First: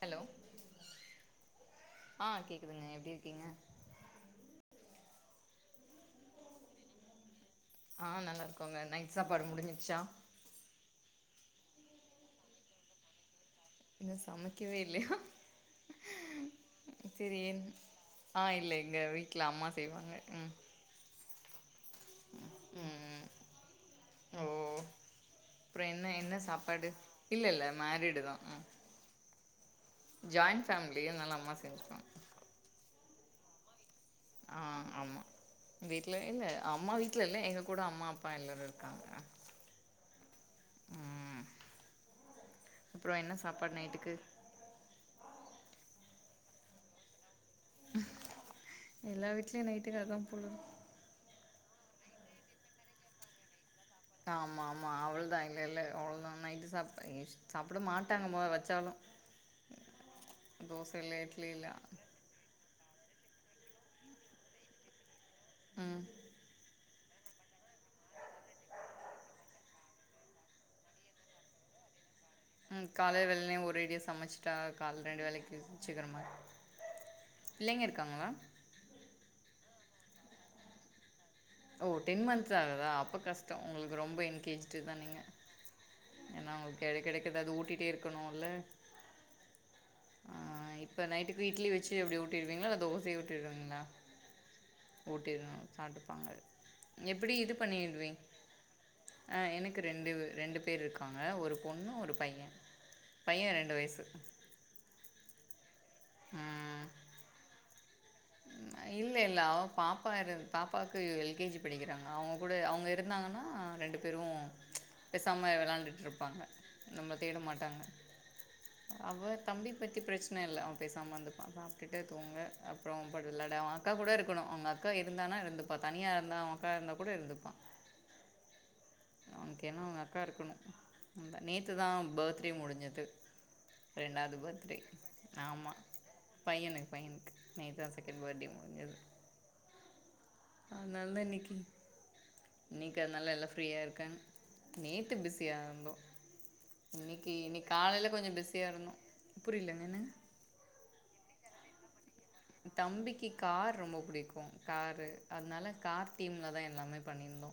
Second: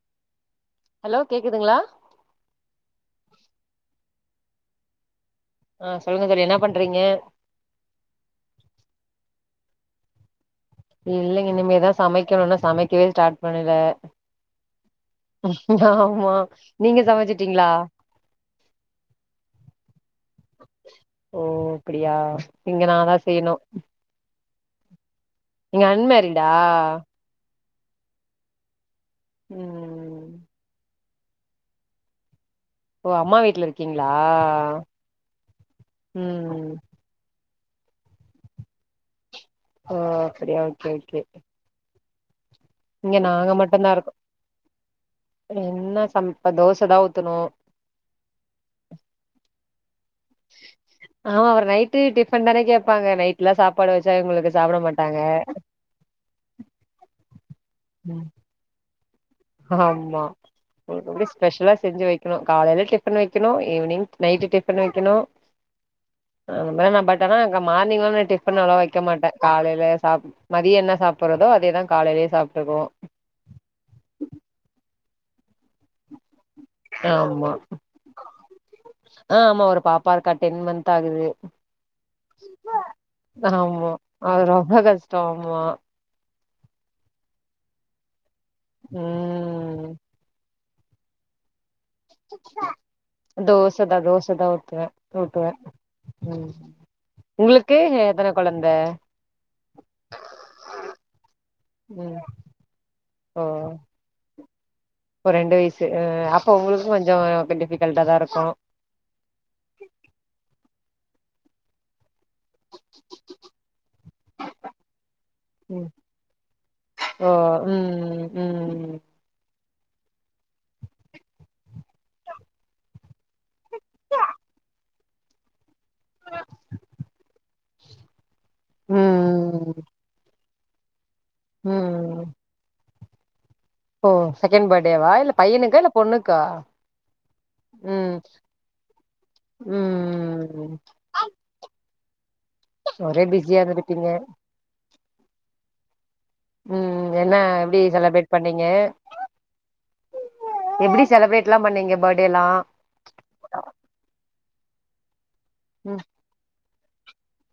Hello hello கேக்குதுங்ளா ஆ கேக்குதுங்க எப்டி இருக்கீங்க ஆ சொல்லுங்க தோழி என்ன பண்றீங்க ஆ நல்லாருக்கோங்க நைட் சாப்பாடு முடிஞ்சிடுச்சா இல்லங்க இனிமே தா சமைக்கணு இன்னு சமைக்கவே ஸ்டார்ட் பண்ணல இன்னு சமைக்கவே இல்லையா ஆமா நீங்க சரி சமைச்சுட்டீங்ளா ஆ இல்ல இல்ல வீட்ல அம்மா செய்வாங்க ம் ஓ அப்டியா இங்க நாதா ம் செய்யணு ஓ அப்றோ நீங்க என்ன என்ன அன்மேரிடா சாப்பாடு இல்ல இல்ல மேரிடு தா ம் ம் ம் ஜாயின்ட் ஃபேமிலி அதனால அம்மா செஞ்சுக்வாங்க ஓ அம்மா வீட்ல இருக் கிங்ளா ஆ ஆமா வீட்ல இல்ல ம் அம்மா வீட் ட்ல இல்ல எங்க கூட அம்மா அப்பா எல்லாரு இருக்காங்க ஆ அப்டியா ஓகே ஓகே ம் அப்றோ இங்க என்ன நாங்க சாப்பாடு மட்டுந்தா இருக்கோ நைட்டுக்கு என்ன சம இப்ப தோச தா ஊத்தனு எல்லா வீட்லயு நைட்டுக் அதா போல ஆ நைட்டு டிஃபன் தானே கேப்பாங்க நைட் லா சாப்பாடு வச்சா இவங்களுக்கு ஆமா சாப்ட ஆமா மாட்டாங்க அவ்ளோதா இல்ல இல்ல அவ்ளோதா நைட்டு சாப் ஐ ஸ் சாப்புடமாட்டாங்க மொத வச்சாலு ஆமா தோச ஒங்களுக் இல்ல அப்டியே இட்லி இல்ல ஸ்பெஷலா செஞ்சு வைக்கணு காலேல டிஃபன் வைக்கணு ஈவ்னிங் நைட்டு டிஃபன் வைக்கணு ம் நம் வேல நா பட் ட்டனா அங்க மார்னிங் வந்து நா டிஃபனல்லா வைக்க மாட்டே காலேல சா மதிய என்ன சாப்பற்றதோ அதேதா காலேலயு சாப் ம் காலேல வெல்னே ஒரு அடியா சமைச்சுட்டா காலேல ரெண்டு வேலைக்கு வச்சுக்கிறமாரி ஆமா ஆ ஆமா ஒரு பாப்பா இருக்கா டென் மந்த் ஆகுது ஓ டென் மந்த்ஸ் ஆகுதா அப்ப கஷ்டோ ஆமா ஒங்களுக்கு ரொம்ப அது ரொம்ப என்கேஜுடு தா கஷ்டோ நீங்க ஆமா ஏனா அவுங்களுக்கு எடைக் எடைக்க ஏதாவது ஊட்டிட்டே இருக்கணூல ம் இப்ப நைட்டுக்கு இட்லி வச்சு எப்டி ஊட்டிற்வீங்களா இல்ல தோசையே ஊட்டிவிடுவீங்களா தோச தா ஊத்துவே ஊட்டிற்வே ஊட்டுவே சாப்ட்டுப்பாங்க ம் எப்டி இது உங்களுக்கு பண்ணிடுவே எத்தன கொழந்த ஆ எனக்கு ரெண்டு ரெண்டு பேர் இருக்காங்க ஒரு பொண்ணு ஒரு ம் பையே பையே ரெண்டு வயசு ஓ ரெண்டு வயசு அ அப்ப ம் ஒங்களுக்கு கொஞ்சோ க டிஃபிகல்டா தா இருக்கு இல்ல இல்ல அவ பாப்பா இரு பாப்பாவுக்கு எல் கே ஜி படிக்கிறாங்க அவுங்க கூட அவுங்க இருந்தாங்கன்னா ரெண்டு பேரு ஆ பெசாம விளாண்டுட்ருப்பாங்க நம்மள ஓ தேடமாட்டாங்க ம் ம் அவர் தம்பி பத்தி பிரச்சன இல்ல அவெ பேசாம இருந்துப்பா சாப்டுட்டு தூங்க அப் அப்பறோ அவெ பாட்டு விளாட அவெ அக்கா கூட இருக்கணு அவுங்க அக்கா இருந்தானா இருந்து இப்ப தனியா இருந்தா அவுங்க அக்கா இருந்தா கூட இருந்துப்பா அவனுக்கு ம் என்னா அவுங்க அக்கா இருக்கணு ம் ப நேத்து தா ம் பர்த்டே முடுஞ்சது ஓ ரெண்டாவது செகண்ட் பர்த்டே பர்த்டேவா இல்ல ஆமா பையனுக்கா இல்ல பொண்ணுக்கா பையனுக்கு பையனுக்கு நேத்தா ம் செகண்ட் பர்த்டே முடுஞ்சது ம் அ அந்தன்னக்கி இன்னக்கி ஒரே அதுனால எல்லா பிஸியா ஃப்ரீயா இருந்திருப்பீங்க இருக்காங்க நேத்து பிஸியா இருந்தோ ம் என்ன இன்னக்கி இன்னக்கி எப்டி காலேல கொஞ்ச செலப்ரேட் பண்ணீங்க பிஸியா இருந்தோ புரிலங்க என்னங்க எப்டி செலப்ரேட்ல்லா பண்ணீங்க பட்டேல்லா தம்பிக்கு கார் ரொம்ப புடிக்கு காரு அதுனால ம் கார் தீம்ல தா எல்லாமே பண்ணியிருந்தோ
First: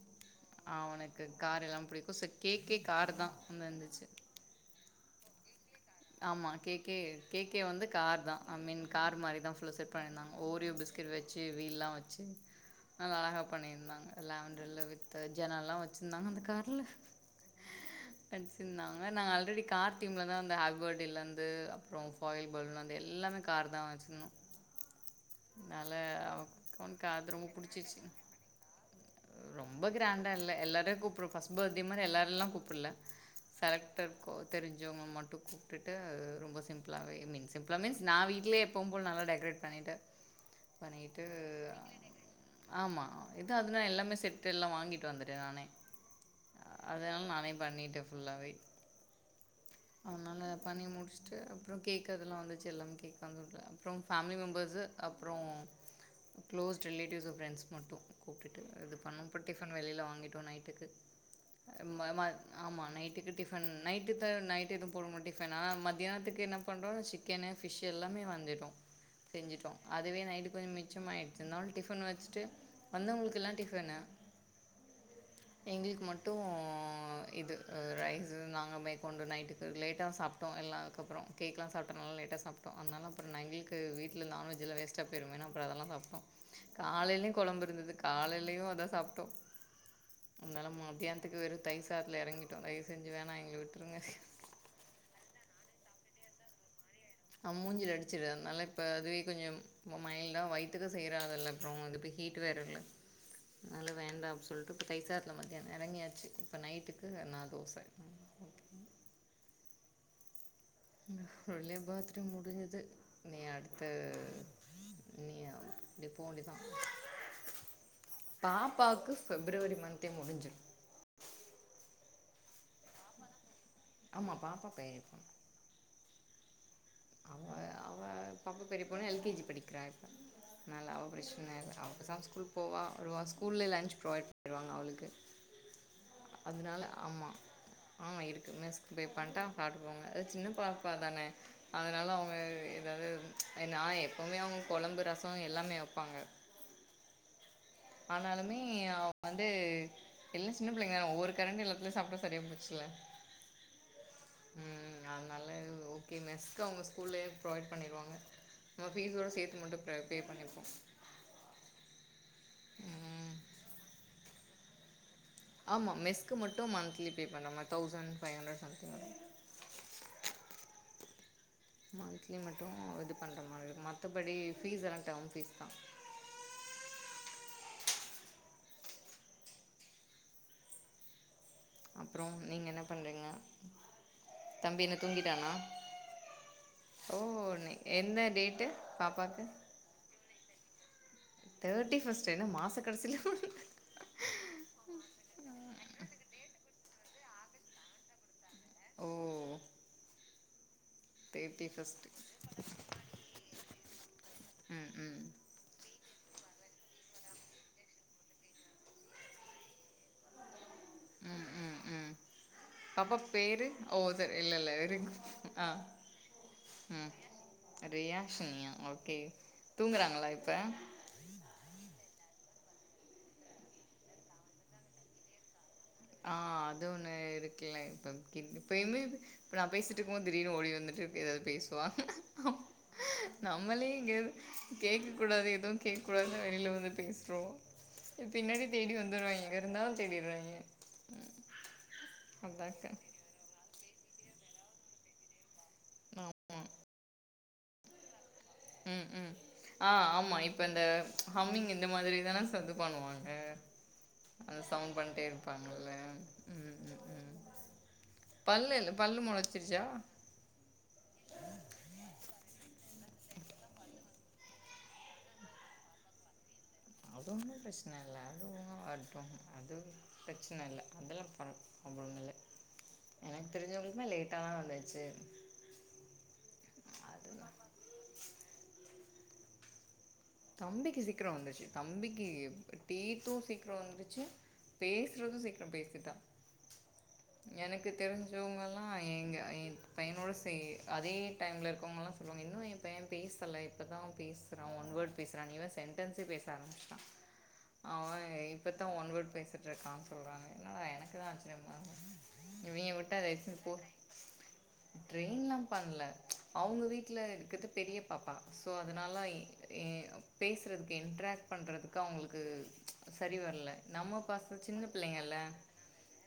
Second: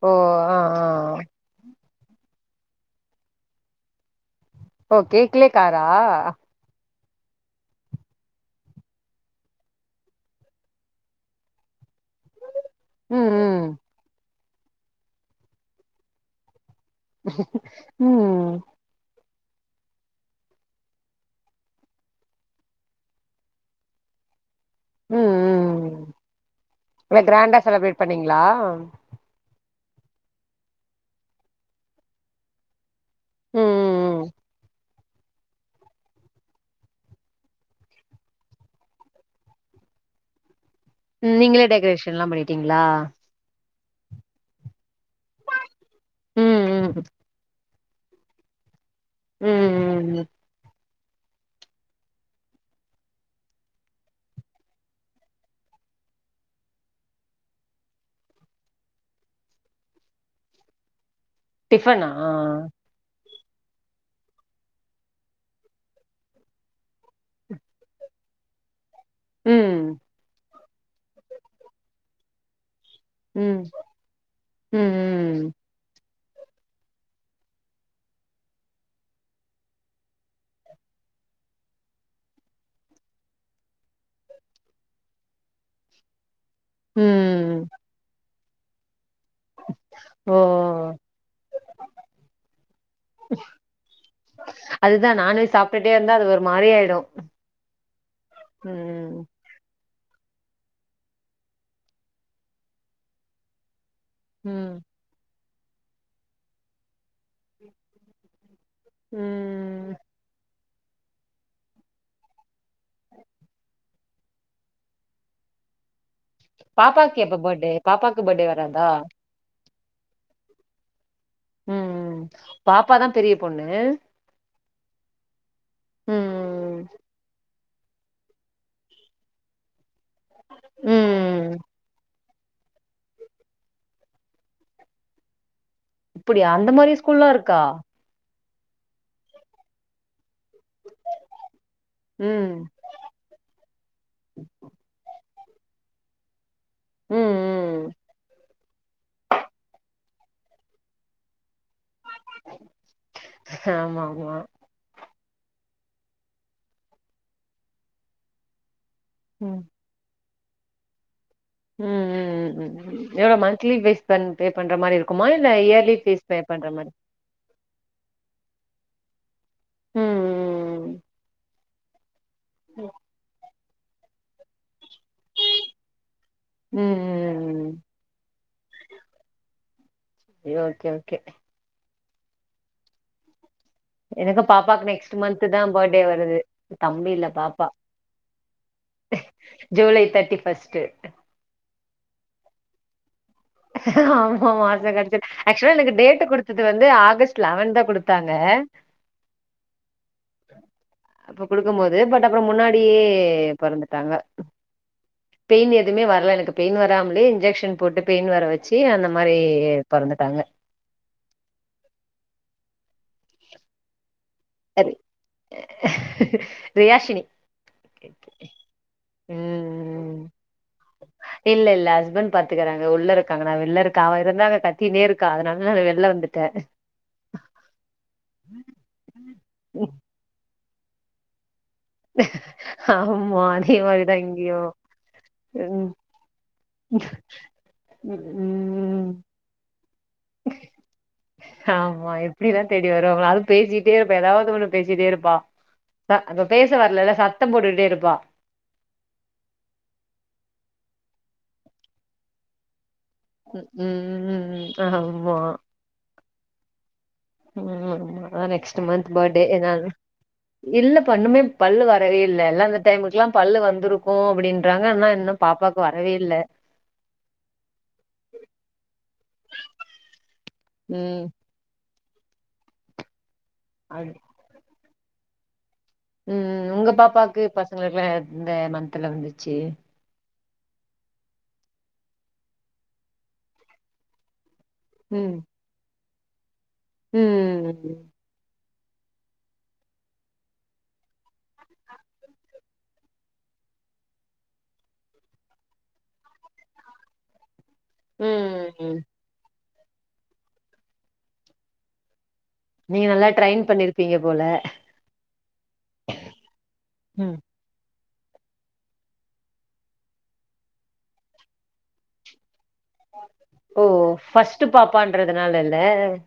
ஓ ஆ ஆ அவனுக்கு காரெல்லா புடிக்கு சேர் கேக்கே காரு தா வந்துருந்துச்சு ஓ கேக்லயே காரா ஆமா கேக்கே கேக்கே வந்து கார் தா ஐ மீன் கார் மாரி தா ஃபுல்லா செட் பண்ணிருந்தாங்க ஓரியோ பிஸ்கெட் வச்சு வீல்லா வச்சு உ நல்லா அழகா பண்ணியிருந்தாங்க லேவண்டர்ல வித்து ஜனல்லா வச்சிருந்தாங்க அந்த கார்ல ம் நாங்க நாங்க ஆல்ரெடி கார் தீம்ல தா வந்து ஆல் பர்டே இருந்து அப்பறோ ஃபாயில் பலூன்ல இருந்து எல்லாமே கார் தா வச்சுருந்தோ ம் அதுனால ம் அவ அவனுக்கு அது ரொம்ப புடுச்சுற்ச்சு ங்களா ரொம்ப கிராண்டா இல்ல எல்லாரையு கூப்ட ஃபர்ஸ்ட் பர்த்டே மாரி எல்லாரயுல்லா கூப்பல்ல ம் செலக்டட் ம் கோ தெருஞ்சவுங்க மட்டு கூப்டுட்டு ரொம்ப சிம்ப்ளாவே ஐ மீன் சிம் பிரமிஸ் நா வீட்லயே எப்பவும் போல நல்ல டெக்ரேட் பண்ணிடேன் ம் நீங்களே டெக்கரேஷன் எல்லாம் பண்ணிட்டீங்களா இதுன் அதுனா எல்லாமே செட்டு எல்லாம் வாங்கிட்டு வந்துடேன் நானே ம் ம் அதனால நானே பண்ணிட்ட ஃபுல்லாவே ம் ம் அவனால பண்ணி முடிச் சிட்டு அப்பறம் கேக் அதெல்லாம் வந்துச்சு எல்லாமே கேக் பங்குடல அப்பறம் ஃபேமிலி மெம்பர்ஸ்ஸு அப்றோ குளோஸ் ரிலேடிவ்ஸ் அன்ட் ஃபிரெண்ட்ஸ் மட்டும் கூப்டுட்டு இது பண்ணோம் இப்போ டிஃபன் வெள்ல வாங்கிடோம் நைட்டுக்கு எம்மம்மா டிஃபனா ஆமா நைட்டுக்கு டிபன் ஃபன் நைட்டு த நைட்டு எதுவும் போடுண டிஃபனா மத்தியானத்துக்கு என்ன பண்ணுறோ சிக்கன்னு ஃபிஷ் எல்லாமே வாங்கிட்டோ செஞ்சுட்டோம் ம். அதுவே நைட்டு கொஞ்சம் மிச்சமாய்யிடுச்சு இருந்தாலும் டிஃபன் வச்சிட்டு வந்தவங்களுக்கெல்லாம் ம். டிபன்னு ம் எங்களுக்கு மட்டும் இது ரைஸ் நாங்கள் மேற்கொண்டு நைட்டுக்கு லேட்டா சாப் எல்லா அதுகப்பறம் கேக்லாம்‌ சாப்டதுனால லேட்டா சாப்டோம் அதனால அப்பறம் எங்களுக்கு வீட்ல நான்வெஜ்லா வேஸ்ட் வேஸ்ட்டா போய்ருமேனு அப்பறம் அதெல்லாம் வப்போம் ம். காலையிலையும் ம். கொழம்பு இருந்தது காலையிலேயும் அதான் சாப்டோம் ஓ! இருந்தாலும் மத்தியானத்துக்கு வெறும் தயிர் சாதத்துல இறங்கிட்டோம் தைவ செஞ்சு வேணாம் எங்கள விட்டுருங்க அதுதான் நான்வெஜ் சாப்டுட்டே இருந்தா அது ஒரு மாறிஆயிடும் ஆ மூஞ்சில அடிச்சுடு நல்லா இப்ப அதுவே கொஞ்சம் இப்போ மைல்டா வயிதாதுக்கு செய்றாகில்ல அப்றோம் இது ஹீட் வேர இல்ல அதனால வேண்டாம் அப்டி சொல்லிட்டு ம். இப்போ தயிர் சாதத்தில மதியானம் எறங்கியாச்சு இப்போ நைட்டுக்கு நான் தோசை ம் ஒரு வழியா பர்த்டே முடிஞ்சது நீ அடுத்த நீ அப்டி போ வேண்டிதான் பாப்பாக்கு எப்ப பர்த்டே? பாப்பாக்கு பர்த்டே வராதா? பாப்பாக்கு பிப்ரவரி மந்த்தே முடிஞ்சிடும் ம் ம் ம் பாப்பாதான் பெரிய பொண்ணு ஆமா‌ பாப்பா பெரிய பொண் ம் ம் ம் அவ அவ பாப்பா பெரிய பொண்ணு எல் கே ஜி படிக்கிறா நல்ல அவ ம். பிரச்சனை அவ தான் ஸ்கூல் போவா வருவா ஸ்கூல்ல லன்ச் ப்ரொவைட் பண்ணிடுவாங்க அவளுக்கு இப்டியா அந்த மாறி ஸ்கூல்லாம் இருக்கா ஆ இருக்கு மெஸ்கு பே பண்ணிட்டா அங்க சாப்டுகுவாங்க அது சின்ன பாப்பா தானே அதனால அவங்க ம். ஏதாவது நான் எப்போவுமே அவங்க கொழம்பு ரசம் எல்லாமே வைப்பாங்க ம் ம் ம் ஆனாலுமே வந்து எல்லாம் சின்ன பிள்ளைங்க ஒரு கரண்டி எல்லாத்துலயும் சாப்ட சரி முச்சலா ஆமா, ஆமா. ம் அதனால ஓகே மெஸ்க்கு அவங்க ஸ்கூல்லயே ப்ரொவைட் பண்ணிடுவாங்க நம்ம ஃபீஸோட ம். சேர்த்து மட்டும் பே பண்ணிப்போம் ம் ம் ம் எவ்ளோ மந்த்லி பீஸ் பே பண்ற மாறி இருக்குமா இல்ல ஆமா இயர்லி பீஸ் மெஸ்க்கு பே மட்டு பண்ற மாறி மந்த்லி பே பண்ற மாறி தௌசண்ட்ஃபைவ்ஹண்ட்ரட் சம்தி்ங் வரும் ம். மந்த்லி மட்டும் இது பண்ற மாறி மத்தபடி ஃபீஸ் எல்லாம் டேம் ஃபீஸ் தான் ம் ம் ம் ம் சேர் ஓகே ஓகே அப்பறம் நீங்க என்ன பண்றீங்க எனக்கு தம்பி பாப்பாக்கு என்ன நெக்ஸ்ட் மந்த் தூங்கிட்டானா தான் பர்த்டே வருது தம்பி ஓ இல்ல பாப்பா நீ என்னடி கேட்டு பாப்பாக்கு July thirty first thirty first என்ன மாச கடைசியில ஆமா மாச கடைசில ஆக்சுவலா எனக்கு டேட்டு கொடுத்தது வந்து ஆகஸ்ட் லெவன் தா குடுத்தாங்க ம் ஆ அப்ப குடுக்கும் போது ஃபஸ்ட்டு பட் அப்புறம் முன்னாடியே பிறந்துட்டாங்க ம் ம் பெயின் எதுமே வரல எனக்கு பெயின் வராமலே இன்ஜெக்ஷன் போட்டு பெயின் வர வச்சு அந்த மாதிரி பொறந்துட்டாங்க ம் ம் ம் பாப்பா பேரு ஓ சேரி இல்ல இல்ல ரி- இருக்கு ஆ உம் ரியாஷினி ரியாஷனியா ஓகே உம் தூங்குறாங்களா இப்ப இல்ல இல்ல ஹஸ்பண்ட் பாத்துக்கறாங்க உள்ள இருக்காங்க நா வெளில இருக்க அவ இருந்தாங்க கத்திகிட்டே இருக்கா அதனால வெளிய ஆ அது ஒண்ணு இருக்கலே இப்ப அப்றோ பேசிட்டு இருக்கும் போது திடீர்னு ஓடி வந்துட்டு ஏதாவது பேசுவா ஆமா அதே நம்மளே இங்க மாரிதான் இங்கேயும். கேக்க கூடாது எதுவும் ம். கேக்க கூடாதுன் வெளியில வந்து பேசுறோம் பின்னாடி தேடி ம். வந்துருவாங்க எங்க இருந்தாலும் தேடிருவாங்க ஆமா எப்படிதான் தேடி அதாக்கா வருவாங்களோ அதுக் பேசிட்டே இருப்பா ஏதாவது ஒண்ணு பேசிட்டே இருப்பா த அப்ப ஆமா பேச வரலல்ல சத்தம் போட்டுட்டே இருப்பா உம் உம் ஆ ஆமா இப்ப இந்த ஹம்மிங் இந்த மாதிரி தானா சத்து பண்ணுவாங்க ம். ம், ம், ஆ அந்த ம். சவுண்ட் பண்ணிட்டே ஆமா. இருப்பாங்கல்ல ம் ம் ம் ஆ ஆ அதான் பல்லு நெக்ஸ்ட் இல்ல மந்த் பல்லு பர்த்டே மொளச்சிருச்சா ஏதாது இல்ல பண்ணுமே பல்லு வரவே இல்ல எல்லாம் அந்த டைமுக்குல்லா பல்லு வந்துரும் ஓ அப்படின்றாங்க ஆனா இன்னும் பாப்பாவுக்கு வரவே இல்ல அது ஒன்னும் பிரச்சனை இல்ல அது ஒன்னும் வரட்டும் அது பிரச்சனை இல்ல ம். அதெல்லாம் ப ஒன்னும் இல்ல எனக்கு தெரிஞ்சவுங்களுக்குமே அது லேட்டாக தான் வந்துச்சு ம் உங்க பாப்பாவுக்கு அதுதா பசங்களுக்குல்லா எப் இந்த மந்த்ல வந்துச்சு தம்பிக்கு சீக்கிரம் வந்துருச்சு தம்பிக்கு டீத்தும் சீக்கிரம் வந்துச்சு ம். பேசுறதும் சீக்கிரம் பேசிட்டா எனக்கு தெரிஞ்சு ம். தெரிஞ்சவுங்கள்லா எங்க என் பையனோடு சே அதே டைம்ல இருக்கவுங்கள்லா சொல்லுவாங்க இன்னும் என் பையன் பேசல இப்பதா பேசுறா ஒன்வர்டு பேசுறான் இவன் சென்டன்ஸ்ஸே பேச ஆரம்பிச்சிட்டா அவன் ம். இப்பத்தான் ஒன்வேர்டு பேசுறான் இருக்கான் சொல்றாங்க என்னடா எனக்குதான் ஆச்சர்யமா இருக்கு இவிங்க நீங்க விட்டா நல்லா அது எடுத்து ட்ரெயின் போய் பண்ணிருப்பீங்க போல ட்ரெயின்ல்லாம் பண்ல அவுங்க வீட்டுல ம். இருக்கிறது பெரிய பாப்பா ஸோ அதனால ஏன் பேசுறதுக்கு இன்ட்ரக்ட் பண்றதுக்கு அவுங்களுக்கு சரி வரல இல்ல ஓ நம்ம பசங்க ஃபர்ஸ்ட் சின்ன பிள்ளைங்கல்ல பாப்பான்றதுனால இல்ல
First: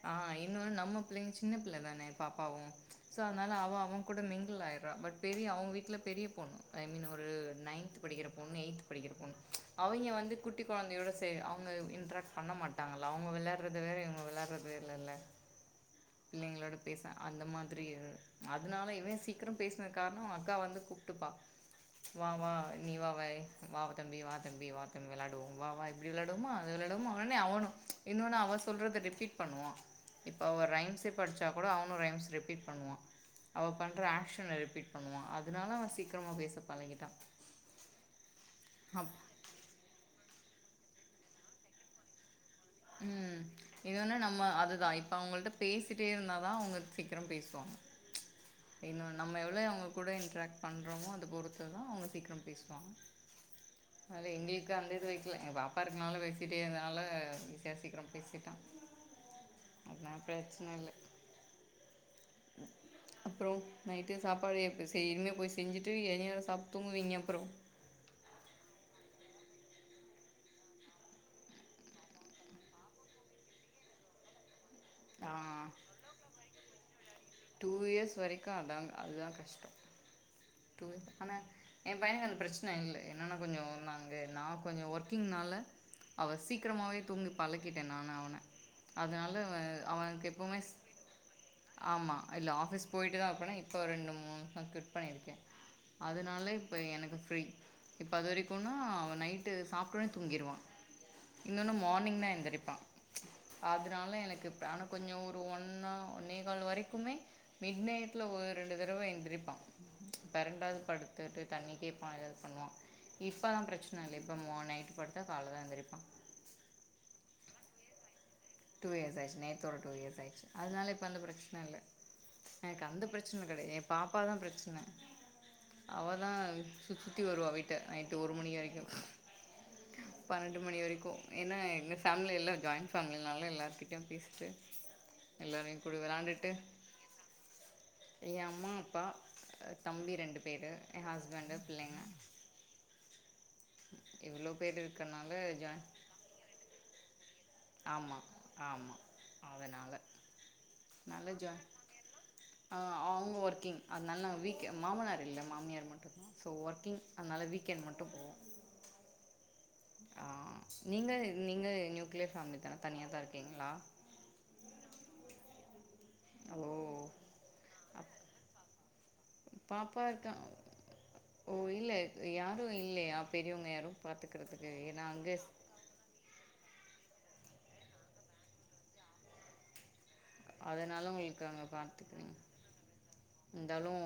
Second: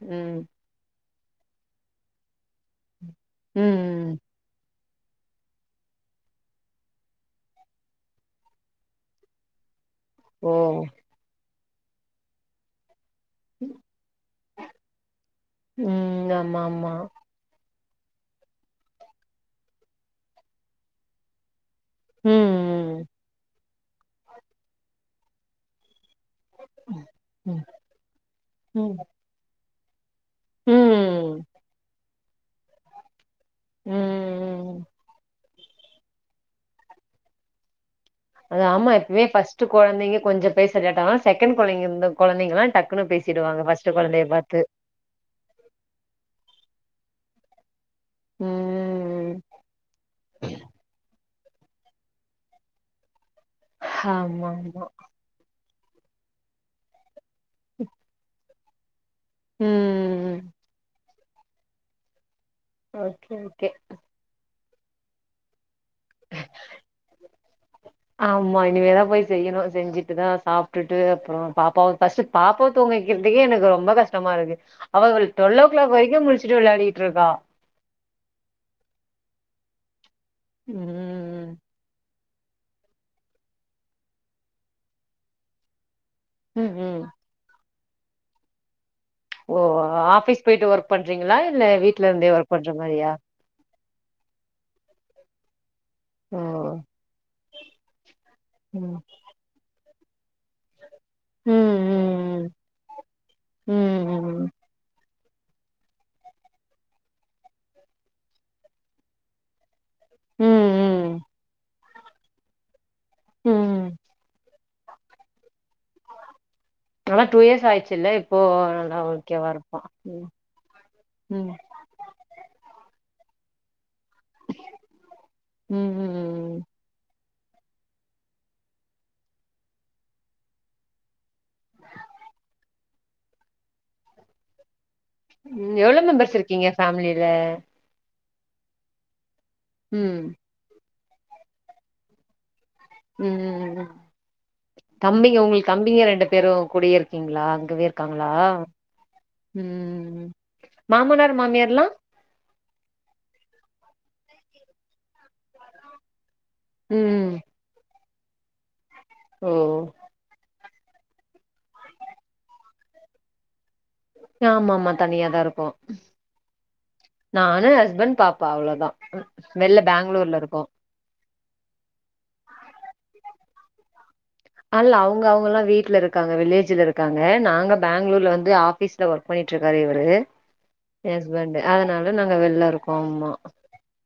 ஆ ம் இன்னொன்னு நம்ம பிள்ள சின்ன பிள்ள தான பாப்பாவும் ஸோ அதனால அவன் அவன் ம் கூட மிங்கில் ஆயி பட் பெரிய அவுங்க வீட்டுல பெரிய பொண்ணு ஐ மீன் ஒரு நைன்த்து படிக்கிற பொண்ணு எய்த்து படிக்கிற பொண்ணு அவிங்க வந்து ஓ குட்டி கொழந்தையோட சே அவுங்க இன்ட்ராக்ட் பண்ண மாட் டாங்கல்ல அவுங்க விளையாடுறது வேற இவுங்க விளையாடுறது வேற இல்லல்ல ம் ஆமா பிள்ளைங்களோட ஆமா பேசா அந்த மாதிரி அதனால இவன் சீக்கிரம் பேசுனது காரணம் அக்கா வந்து கூப்ட்டுப்பா வா வா நீ ம் வா வாய் வா தம்பி வா தம்பி வா தம்பி விளையாடுவோம் வா வா இப்டி விளையாடுவோமா அது விளையாடுவோமா உடனே ம் அவனும் இன்னொன்னு அவன் ம் சொல்றத ரிப்பீட் பண்ணுவா இப்ப அவா ரைம்ஸே ம் படிச்சா கூட அவனும் ரைம்ஸ் ரிப்பீட் பண்ணுவா அவ பண்ற ஆக்ஷன ம் ரிப்பீட் பண்ணுவான் அதனால அவன் சீக்கிரமா பேச பழகிட்டான் அது ஆமா எப்பவுமே ப்பர்ஸ்ட் கொழந்தைங்க கொஞ்சம டேல்லாட்டயாகும் செகண்ட் முந்த குழந்தைங்க எல்லாம் ம் இதுவேன்னா நம்ம அதுதான் இப்ப அவங்கள்ட்ட பேசிட்டே இருந்தா தா அவங்க சீக்கிரம் பேசுவாங்க இன்னும் ம் நம்ம எவ்ளோ அவங்க கூட இன்ட்ராக்ட் பண்றோமோ அது பொறுத்து துதான் அவங்க சீக்கிரம் பேசுவாங்க அதுல ஆமா எங்களுக்கு ஆமா அந்த இது வக்கல பாப்ப ப்ப இருக்கனால பேசிட்டே அதனால ஈசியா சீக்கிரம் பேசிட்டா அதனால ம் பிரச்சன இல்ல ஓகே அப்புறம் ஓகே நைட்டு சாப்பாடு எப்ப செய்யனும் இனிமே போய் செஞ்சுட்டு எனய சாப்ட்டு தூங்குவீங்க அப்றம் ஆமா இனிமே தா போய் செய்யணும் செஞ்சுட்டுதா சாப்பிட்டுட்டு அப்றம் பாப்பாவு பர்ஸ்ட் பாப்பாவ தூங்கவக்கறதுக்கே எனக்கு ரொம்ப கஷ்டமா இருக்கு அவள் டுவல்லோ ஓ கிளாக் வரைக்கு முழிச்சுட்டு வெளையாடிட்டுருக்கா டூ இயர்ஸ் வரைக்கும் அதா அதுதா கஷ்டம் டூ இயர் ஆனா ம் என் பையனுக்கு அந்த பிரச்சன இல்ல என்னென்னா கொஞ்ச நாங்க நா கொஞ்ச ஒர்க்கிங்னால அவ ம் சீக்கிரமாவே ம் தூங்கி பழகிட்டேன் நானு அவன அதனால ஓ அவ அவனுக்கு ஆஃபீஸ் எப்பமே போயிட்டு ஒர்க் பண்றீங்களா இல்ல வீட்ல ஆமாம் இருந்தே இல்ல ஒர்க் பண்ற ஆஃபீஸ் மாரியா போயிட்டு தா அப்பனா இப்போ ரெண்டு மூணு ஒர்க்கு க்விட் பண்ணிருக்கே ஓ அதனால இப்போ எனக்கு ஃப்ரீ இப்போ அது வரைக்கும்ன்னா ம் அவன் நைட்டு சாப்டோனே தூங்கிடுவான் ம் இன்னொன்னு மார்னிங் தா ம் எந்திரிப்பான் ம் அதனால எனக்கு ம் ஆனா கொஞ்சம் ஒன்னா ஒன்னே கால் வரைக்குமே மிட் நைட்ல ஒரு ரெண்டு தடவ எந்திரிப்பான் இப்ப ம் ரெண்டாவது ம் படுத்துட்டு தண்ணி கேடப்பான் ம் ஏதா பண்ணுவான் இப்பலாம் ம் பிரச்சன இல்லை இப்போ மா நைட்டு் படுத்தா கால்லதா எந்திரிப்பான் டூ வா டூ இயர்ஸ் ஆய்ச்சு இல்ல டூ இயர்ஸ் ஆயிச்சு நேத்தோட டூ இயர்ஸ் ஆயிடுச்சு அதனால இப்ப அந்த ம் பிரச்சன இல்ல எனக்கு அந்த பிரச்சன கடையாது என் பாப்பா தான் பிரச்சன ம் அவதா ம் சு சுத்தி வருவா விட்ட நைட்டு ஒரு மணி வரைக்கும் பன்னெண்டு மணி வரைக்கு ஏன்னா எங்க ஃபேமிலி எல்லாம் ஜாயிண்ட் ஃபேமிலி அதனால எல்லார்க்கிட்டயும் பேசிட்டு ம் எல்லோரையும் கூட எவ்ள மெம்பர்ஸ் இருக்கீங்க ஃபேமிலில எ அம்மா அப்பா ம் தம்பி ரெண்டு பேரு என் ஹஸ்பண்ட் பிள்ளைங்க ம் ம் ம் இவ்வளோ பேர் தம்பிங்க இருக்கறனால உங்களுக்கு ஜாயின் தம்பிங்க ரெண்டு பேரும் கூடயே இருக்கீங்களா வே ஆமாம் இருக்காங்களா ஆமாம் அதனால் ம் மாமனார் மாமியார்ல்லாம் ஆ அவுங்க ஒர்க்கிங் அதனால நா வீக்கு மாமனார் இல்லை மாமியார் மட்டு்தா ஸோ ஒர்க்கிங் ம் அதனால வீக்கெண்ட் மட்டு போவோ ஓ ஆ நீங்க நீங்க நியூக்ளியர் ஃபேமிலி தானே தனியாக தா இருக்கீங்களா ஆமா ஆமா தனியாதா இருக்கோம் ஒ நானும் ஹஸ்பண்ட் பாப்பா அவ்ளவுதா வெள்ல பாப்பா இருக்கா பெங்களூர்ல இருக்கோ ஓ இல்ல யாரும் இல்லயா பெரியவங்க யாரும் பாத்துக்கறதுக்கு அல்ல ஏன்னா அவங்க அங்க அவங்கல்லா வீட்ல இருக்கு இருக்காங்க வில்லேஜ்ல இருக்காங்க நாங்க பெங்களூர்ல வந்து ஆபீஸ்ல ஒர்க் பண்ணிட்டு இருக்காரு இவரு அதனால் உங்களுக்கு ஹெஸ்பண்ட் அங்கே அதனால பார்த்துக்கிறீங்க நாங்க வெள்ல இருக்கோ ஆமா இருந்தாலும்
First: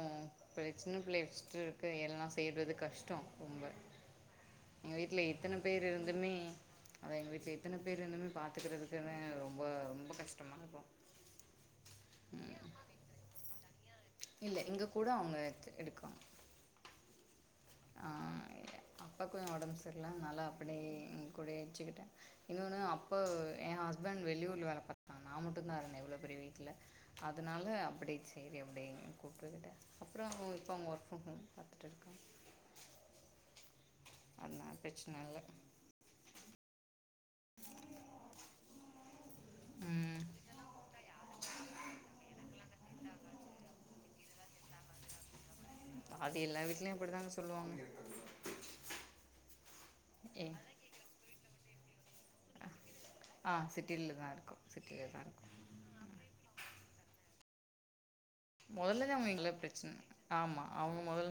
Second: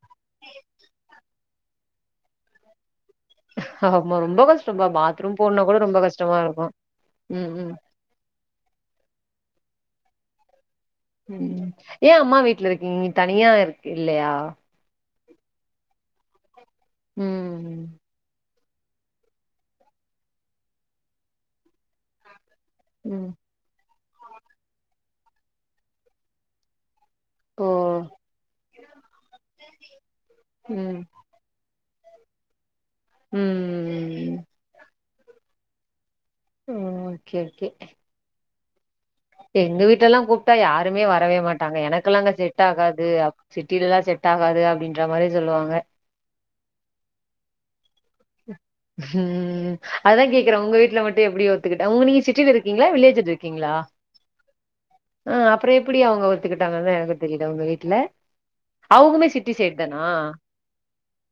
ப சின்ன பிள்ளை வச்சட்டு இருக்கு எல்லா செய்றது கஷ்டம் ரொம்ப ஆமா ரொம்ப கஷ்டம்பா எங்கள் வீட்டில் பாத்ரூம் இத்தனை போகனுனா கூட பேர் ரொம்ப இருந்துமே கஷ்டமா இருக்கும் அதான் எங்கள் ம் வீட்டில் ம் இத்தனை பேர் ரெண்டுமே பாத்துக்கறதுக்கு ரொம்ப ரொம்ப கஷ்டமா இருக்கு ம் ஏ அம்மா வீட்ல இருக்கீங்க தனியா இரு இல்லையா எங்க கூட அவுங்க இருக்காங்க ம் ஆ அப்பாக்கு ஒடம்பு சரில அதனால அப்டே ஏ கூடயே வெச்சுக்கிட்டே இன்னொன்னு அப்போ ம் ஏ ஹஸ்பண்ட் வெளியூர்ல வேல பாத்தா நா மட்டுதா இவ்ளோ பெரி வீட்ல ஓ அதனால அப்டி சேரி அப்டி கூப்ட்டுக்கிட்ட அப்றோ அவ இப்போ அவங்க ம் ஒர்க் ஃப்ரம் ஹோம் பாத்துட்டுருக்கா ம் அதனால ப்ரச்சன இல்ல ம் ஓகே ஓகே எங்க வீட்லல்லா ம், கூப்ட்டா யாருமே வரவே மாட்டாங்க எனக்கெல்லா அங்க செட் ஆகாது சிட்டிலல்லா செட் செட் ஆகாது அப்டின்ற மாரி சொல்லுவாங்க அது எல்லா வீட்லயு அப்டித்தாங்க சொல்லுவாங் உம் அததா கேக்குறே ஏன் உங்க வீட்ல மட்டு எப்டி ஒத்துக்கிட்டங்க உங் நீங்க சிட் டில இருக்கீங்ளா வில்லேஜ்ல ஆ இருக்கீங்ளா சிட்டியில் தான் இருக்கோம் சிட்டியில் தான் அப்ப இருக்கோம் அப்றோ எப்டி அவங்க ஒத்துக்கிட்டாங்கதா எனக்கு தெரில ஒங்க வீட்ல மொதல்லதா அவுங்குமே அவங்க எங்கள சிட்டி சைட் ப்ரச்சன தானா ஆமா அவங்க மொதல்